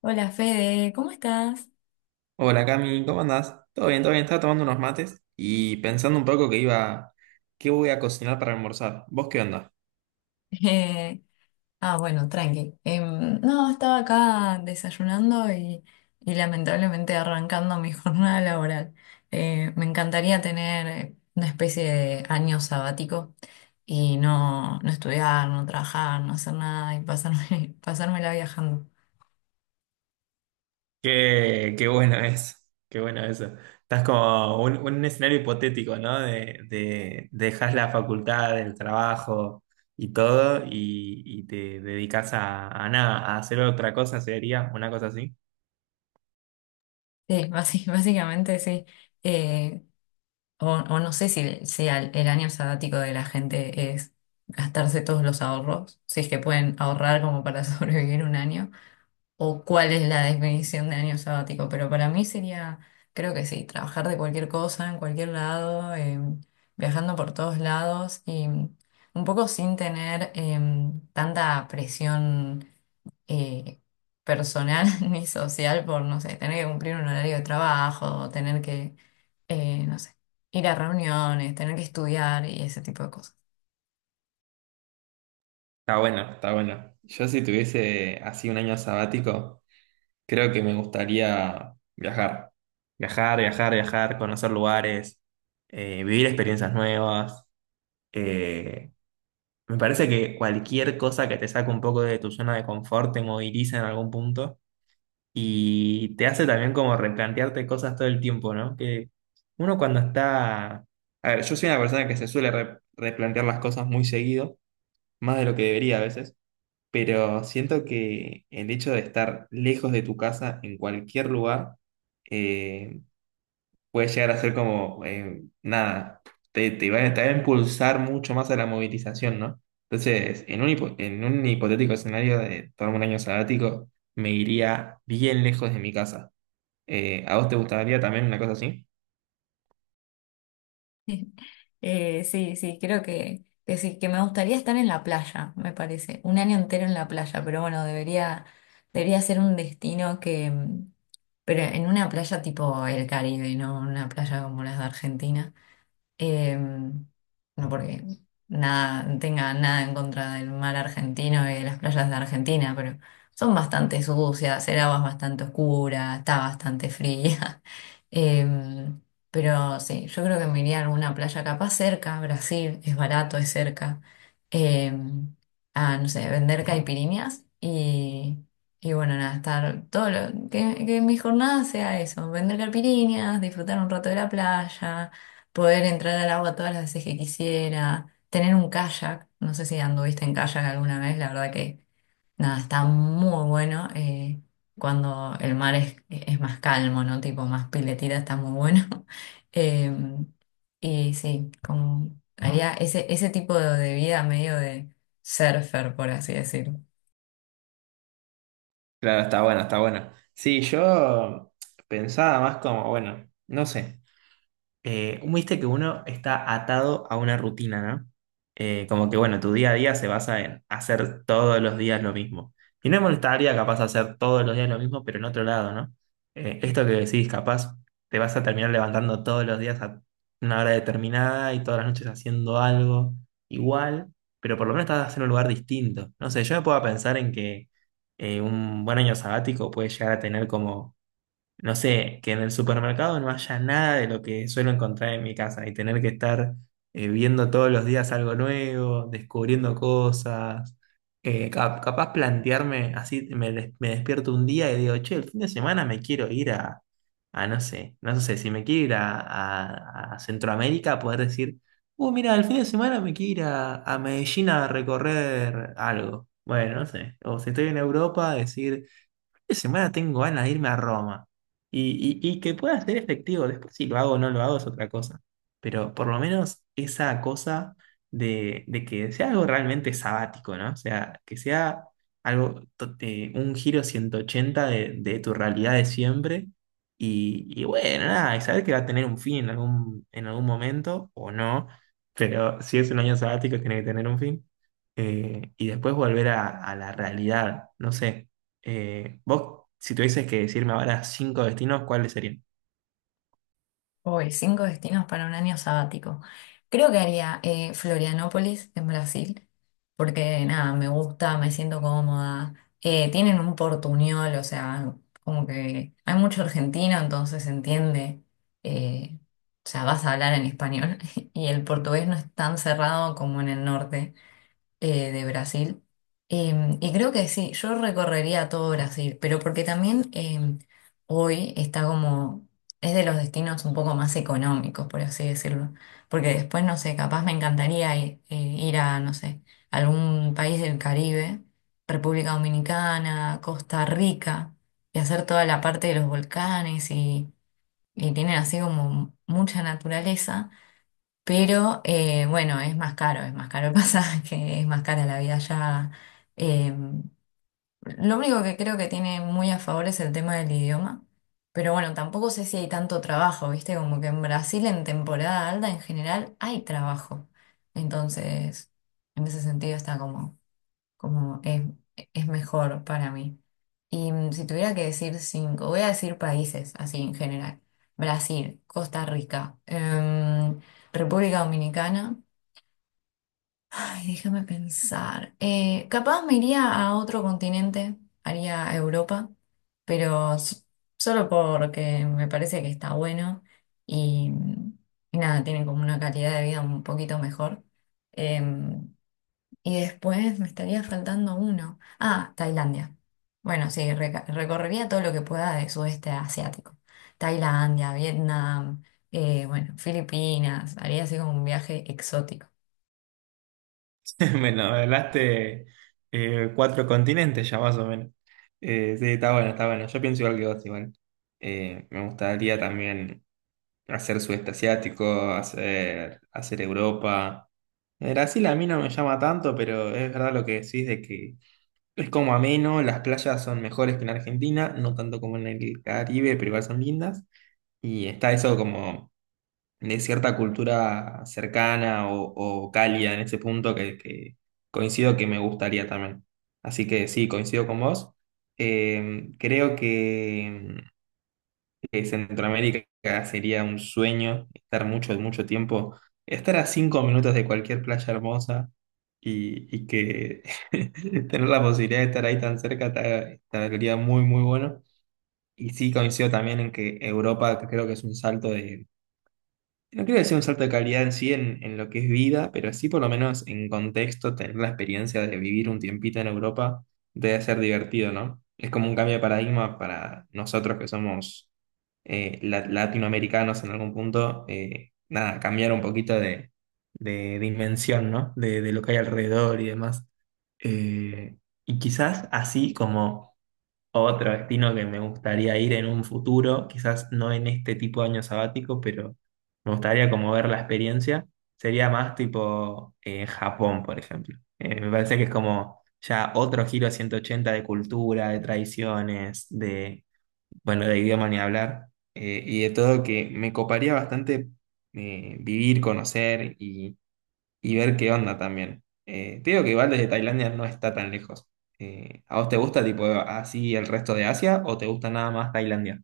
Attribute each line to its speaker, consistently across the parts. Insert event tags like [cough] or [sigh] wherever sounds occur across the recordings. Speaker 1: Hola Fede, ¿cómo estás?
Speaker 2: Hola Cami, ¿cómo andás? Todo bien, todo bien. Estaba tomando unos mates y pensando un poco qué voy a cocinar para almorzar. ¿Vos qué onda?
Speaker 1: [laughs] Eh, bueno, tranqui. No, estaba acá desayunando y lamentablemente arrancando mi [laughs] jornada laboral. Me encantaría tener una especie de año sabático y no, no estudiar, no trabajar, no hacer nada y [laughs] pasármela viajando.
Speaker 2: Qué bueno eso, qué bueno eso. Estás como un escenario hipotético, ¿no? De dejas la facultad, el trabajo y todo y te dedicas a nada, a hacer otra cosa, sería una cosa así.
Speaker 1: Sí, [laughs] básicamente sí. Eh, o no sé si el año sabático de la gente es gastarse todos los ahorros, si es que pueden ahorrar como para [laughs] sobrevivir un año, o cuál es la definición de año sabático, pero para mí sería, creo que sí, trabajar de cualquier cosa, en cualquier lado, viajando por todos lados y un poco sin tener tanta presión eh, personal [laughs] ni social por, no sé, tener que cumplir un horario de trabajo, tener que, no sé, ir a reuniones, tener que estudiar y ese tipo de cosas.
Speaker 2: Está bueno, está bueno. Yo si tuviese así un año sabático. Creo que me gustaría viajar. Viajar, viajar, viajar, conocer lugares, vivir experiencias nuevas. Eh, Me parece que cualquier cosa que te saque un poco de tu zona de confort te moviliza en algún punto y te hace también como replantearte cosas todo el tiempo, ¿no? Que uno cuando está... A ver, yo soy una persona que se suele replantear las cosas muy seguido, más de lo que debería a veces, pero siento que el hecho de estar lejos de tu casa en cualquier lugar eh, puede llegar a ser como, nada, te va a impulsar mucho más a la movilización, ¿no? Entonces, en un hipotético escenario de tomarme un año sabático, me iría bien lejos de mi casa. ¿A vos te gustaría también una cosa así?
Speaker 1: [laughs] Sí, sí, creo que sí, que me gustaría estar en la playa, me parece, un año entero en la playa, pero bueno, debería ser un destino que pero en una playa tipo el Caribe, no una playa como las de Argentina. No porque nada, tenga nada en contra del mar argentino y de las playas de Argentina, pero son bastante sucias, el agua es bastante oscura, está bastante fría. [laughs] Eh, pero sí, yo creo que me iría a alguna playa capaz cerca, Brasil, es barato, es cerca, eh, no sé, vender caipiriñas y... Y bueno, nada, estar todo que mi jornada sea eso, vender caipiriñas, disfrutar un rato de la playa, poder entrar al agua todas las veces que quisiera, tener un kayak, no sé si anduviste en kayak alguna vez, la verdad que nada, está muy bueno cuando el mar es más calmo, ¿no? Tipo más piletita, está muy bueno. [laughs] Eh, y sí, como haría ese tipo de vida medio de surfer, por así decir.
Speaker 2: Claro, está bueno, está bueno. Sí, yo pensaba más como, bueno, no sé. Viste que uno está atado a una rutina, ¿no? Como que, bueno, tu día a día se basa en hacer todos los días lo mismo. Y no me molestaría capaz hacer todos los días lo mismo, pero en otro lado, ¿no? Esto que decís, capaz te vas a terminar levantando todos los días a una hora determinada y todas las noches haciendo algo igual, pero por lo menos estás en un lugar distinto. No sé, yo me puedo pensar en que un buen año sabático puede llegar a tener como no sé, que en el supermercado no haya nada de lo que suelo encontrar en mi casa y tener que estar viendo todos los días algo nuevo, descubriendo cosas, capaz plantearme así, me despierto un día y digo, che, el fin de semana me quiero ir a, si me quiero ir a, a Centroamérica, poder decir, mira, el fin de semana me quiero ir a Medellín a recorrer algo. Bueno, no sé, o si estoy en Europa, decir... Esta semana tengo ganas de irme a Roma. Y que pueda ser efectivo. Después si lo hago o no lo hago es otra cosa. Pero por lo menos esa cosa de que sea algo realmente sabático, ¿no? O sea, que sea algo, un giro 180 de tu realidad de siempre. Y bueno, nada, y saber que va a tener un fin en algún momento o no. Pero si es un año sabático, tiene que tener un fin. Y después volver a la realidad, no sé. Vos, si tuvieses que decirme ahora cinco destinos, ¿cuáles serían?
Speaker 1: Uy, cinco destinos para un año sabático. Creo que haría Florianópolis en Brasil, porque nada, me gusta, me siento cómoda. Tienen un portuñol, o sea, como que hay mucho argentino, entonces se entiende. eh, o sea, vas a hablar en español [laughs] y el portugués no es tan cerrado como en el norte de Brasil. Y creo que sí, yo recorrería todo Brasil, pero porque también hoy está es de los destinos un poco más económicos, por así decirlo. Porque después, no sé, capaz me encantaría ir a, no sé, algún país del Caribe, República Dominicana, Costa Rica, y hacer toda la parte de los volcanes y tienen así como mucha naturaleza. Pero bueno, es más caro el pasaje, [laughs] es más cara la vida allá. Eh, lo único que creo que tiene muy a favor es el tema del idioma. Pero bueno, tampoco sé si hay tanto trabajo, ¿viste? Como que en Brasil en temporada alta en general hay trabajo. Entonces, en ese sentido está como como es, es mejor para mí. Si tuviera que decir cinco, voy a decir países así en general. Brasil, Costa Rica, República Dominicana. Ay, déjame pensar. Capaz me iría a otro continente, haría Europa, pero solo porque me parece que está bueno y y nada, tienen como una calidad de vida un poquito mejor. Em, y después me estaría faltando uno. Ah, Tailandia. Bueno, sí, recorrería todo lo que pueda de sudeste asiático. Tailandia, Vietnam, bueno, Filipinas. Haría así como un viaje exótico.
Speaker 2: [laughs] Bueno, hablaste cuatro continentes ya más o menos. Sí, está bueno, está bueno. Yo pienso igual que vos, igual. Me gustaría también hacer sudeste asiático, hacer Europa. Brasil a mí no me llama tanto, pero es verdad lo que decís de que es como ameno, las playas son mejores que en Argentina, no tanto como en el Caribe, pero igual son lindas. Y está eso como de cierta cultura cercana o cálida en ese punto que coincido que me gustaría también. Así que sí, coincido con vos. Creo que Centroamérica sería un sueño estar mucho, mucho tiempo, estar a 5 minutos de cualquier playa hermosa y que [laughs] tener la posibilidad de estar ahí tan cerca estaría muy, muy bueno. Y sí coincido también en que Europa creo que es un salto de no creo que sea un salto de calidad en sí en lo que es vida, pero sí por lo menos en contexto, tener la experiencia de vivir un tiempito en Europa debe ser divertido, ¿no? Es como un cambio de paradigma para nosotros que somos latinoamericanos en algún punto, nada, cambiar un poquito de dimensión, ¿no? De lo que hay alrededor y demás. Eh, y quizás así como... Otro destino que me gustaría ir en un futuro, quizás no en este tipo de año sabático, pero me gustaría como ver la experiencia, sería más tipo Japón, por ejemplo. Me parece que es como ya otro giro a 180 de cultura, de tradiciones, bueno, de idioma ni hablar, y de todo que me coparía bastante, vivir, conocer y ver qué onda también. Te digo que igual desde Tailandia no está tan lejos. ¿A vos te gusta tipo así el resto de Asia o te gusta nada más Tailandia?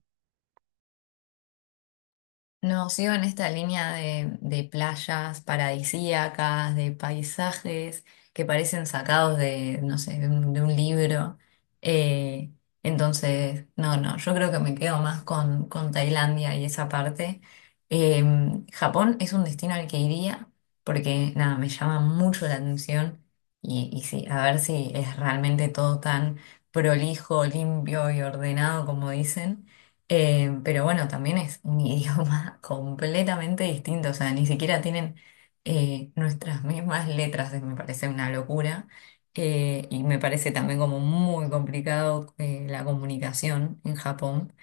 Speaker 1: No, sigo en esta línea de playas paradisíacas, de paisajes que parecen sacados de, no sé, de un libro. Eh, entonces, no, no, yo creo que me quedo más con Tailandia y esa parte. Eh, Japón es un destino al que iría porque, nada, me llama mucho la atención y sí, a ver si es realmente todo tan prolijo, limpio y ordenado como dicen. Pero bueno, también es un [laughs] idioma completamente distinto, o sea, ni siquiera tienen nuestras mismas letras, me parece una locura. Y me parece también como muy complicado la comunicación en Japón.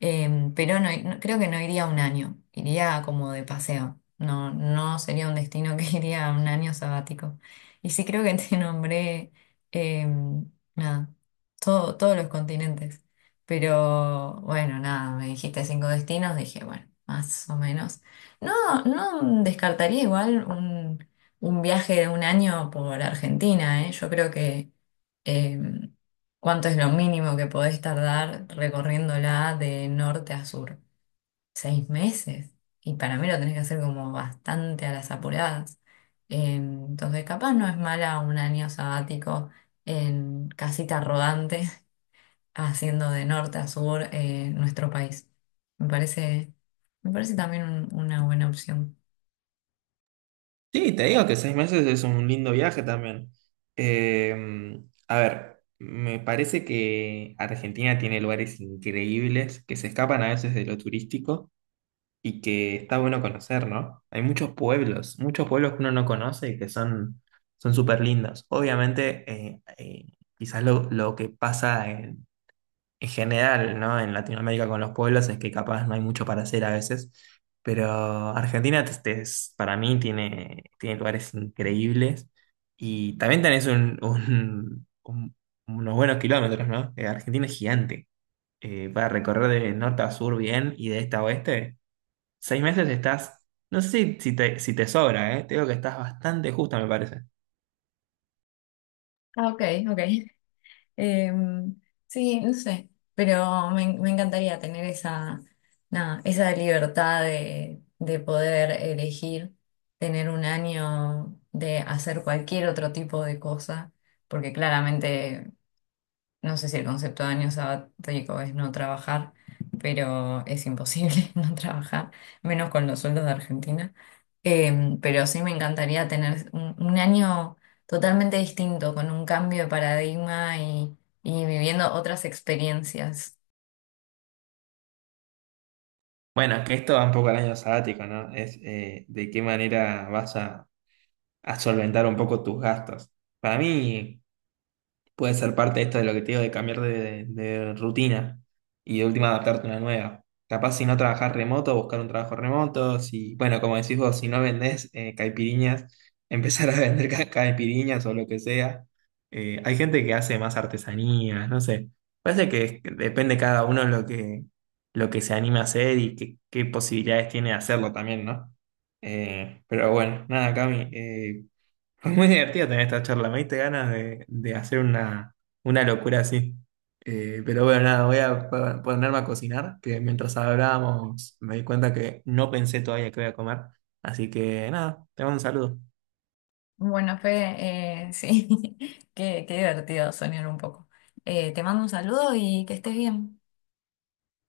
Speaker 1: Pero no, creo que no iría un año, iría como de paseo. No, no sería un destino que [laughs] iría un año sabático. Y sí creo que te [laughs] nombré nada, todos los continentes. Pero bueno, nada, me dijiste cinco destinos, dije, bueno, más o menos. No, no descartaría igual un viaje de un año por Argentina, ¿eh? Yo creo que em, ¿cuánto es lo mínimo que podés tardar recorriéndola de norte a sur? Seis meses. Y para mí lo tenés que hacer como bastante a las apuradas. Entonces, capaz no es mala un año sabático en casita rodante, [laughs] haciendo de norte a sur nuestro país. Me parece, Me parece también una buena opción.
Speaker 2: Sí, te digo que 6 meses es un lindo viaje también. Eh, a ver, me parece que Argentina tiene lugares increíbles que se escapan a veces de lo turístico y que está bueno conocer, ¿no? Hay muchos pueblos que uno no conoce y que son súper lindos. Obviamente, quizás lo que pasa en general, ¿no? En Latinoamérica con los pueblos es que capaz no hay mucho para hacer a veces, pero Argentina para mí tiene lugares increíbles y también tenés unos buenos kilómetros, ¿no? Argentina es gigante. Para recorrer de norte a sur bien y de este a oeste, 6 meses estás, no sé si te sobra, ¿eh? Te digo que estás bastante justa, me parece.
Speaker 1: Ah, ok, ok. Eh, sí, no sé, pero me encantaría tener esa, nada, esa libertad de poder elegir, tener un año de hacer cualquier otro tipo de cosa, porque claramente no sé si el concepto de año sabático es no trabajar, pero es imposible [laughs] no trabajar, menos con los sueldos de Argentina. Pero sí me encantaría tener un año totalmente distinto, con un cambio de paradigma y viviendo otras experiencias.
Speaker 2: Bueno, que esto va un poco al año sabático, ¿no? Es de qué manera vas a solventar un poco tus gastos. Para mí puede ser parte de esto de lo que te digo de cambiar de rutina y de última adaptarte a una nueva. Capaz si no trabajás remoto, buscar un trabajo remoto, si, bueno, como decís vos, si no vendés caipiriñas, empezar a [laughs] vender caipiriñas o lo que sea. Hay gente que hace más artesanías, no sé. Parece que que depende cada uno lo que se anima a hacer y qué posibilidades tiene de hacerlo también, ¿no? Pero bueno, nada, Cami, fue muy divertido tener esta charla. Me diste ganas de hacer una locura así. Pero bueno, nada, voy a ponerme a cocinar, que mientras hablábamos me di cuenta que no pensé todavía qué voy a comer. Así que nada, te mando un saludo.
Speaker 1: Bueno, Fede, sí, [laughs] qué divertido soñar un poco. Te mando un saludo y que estés bien.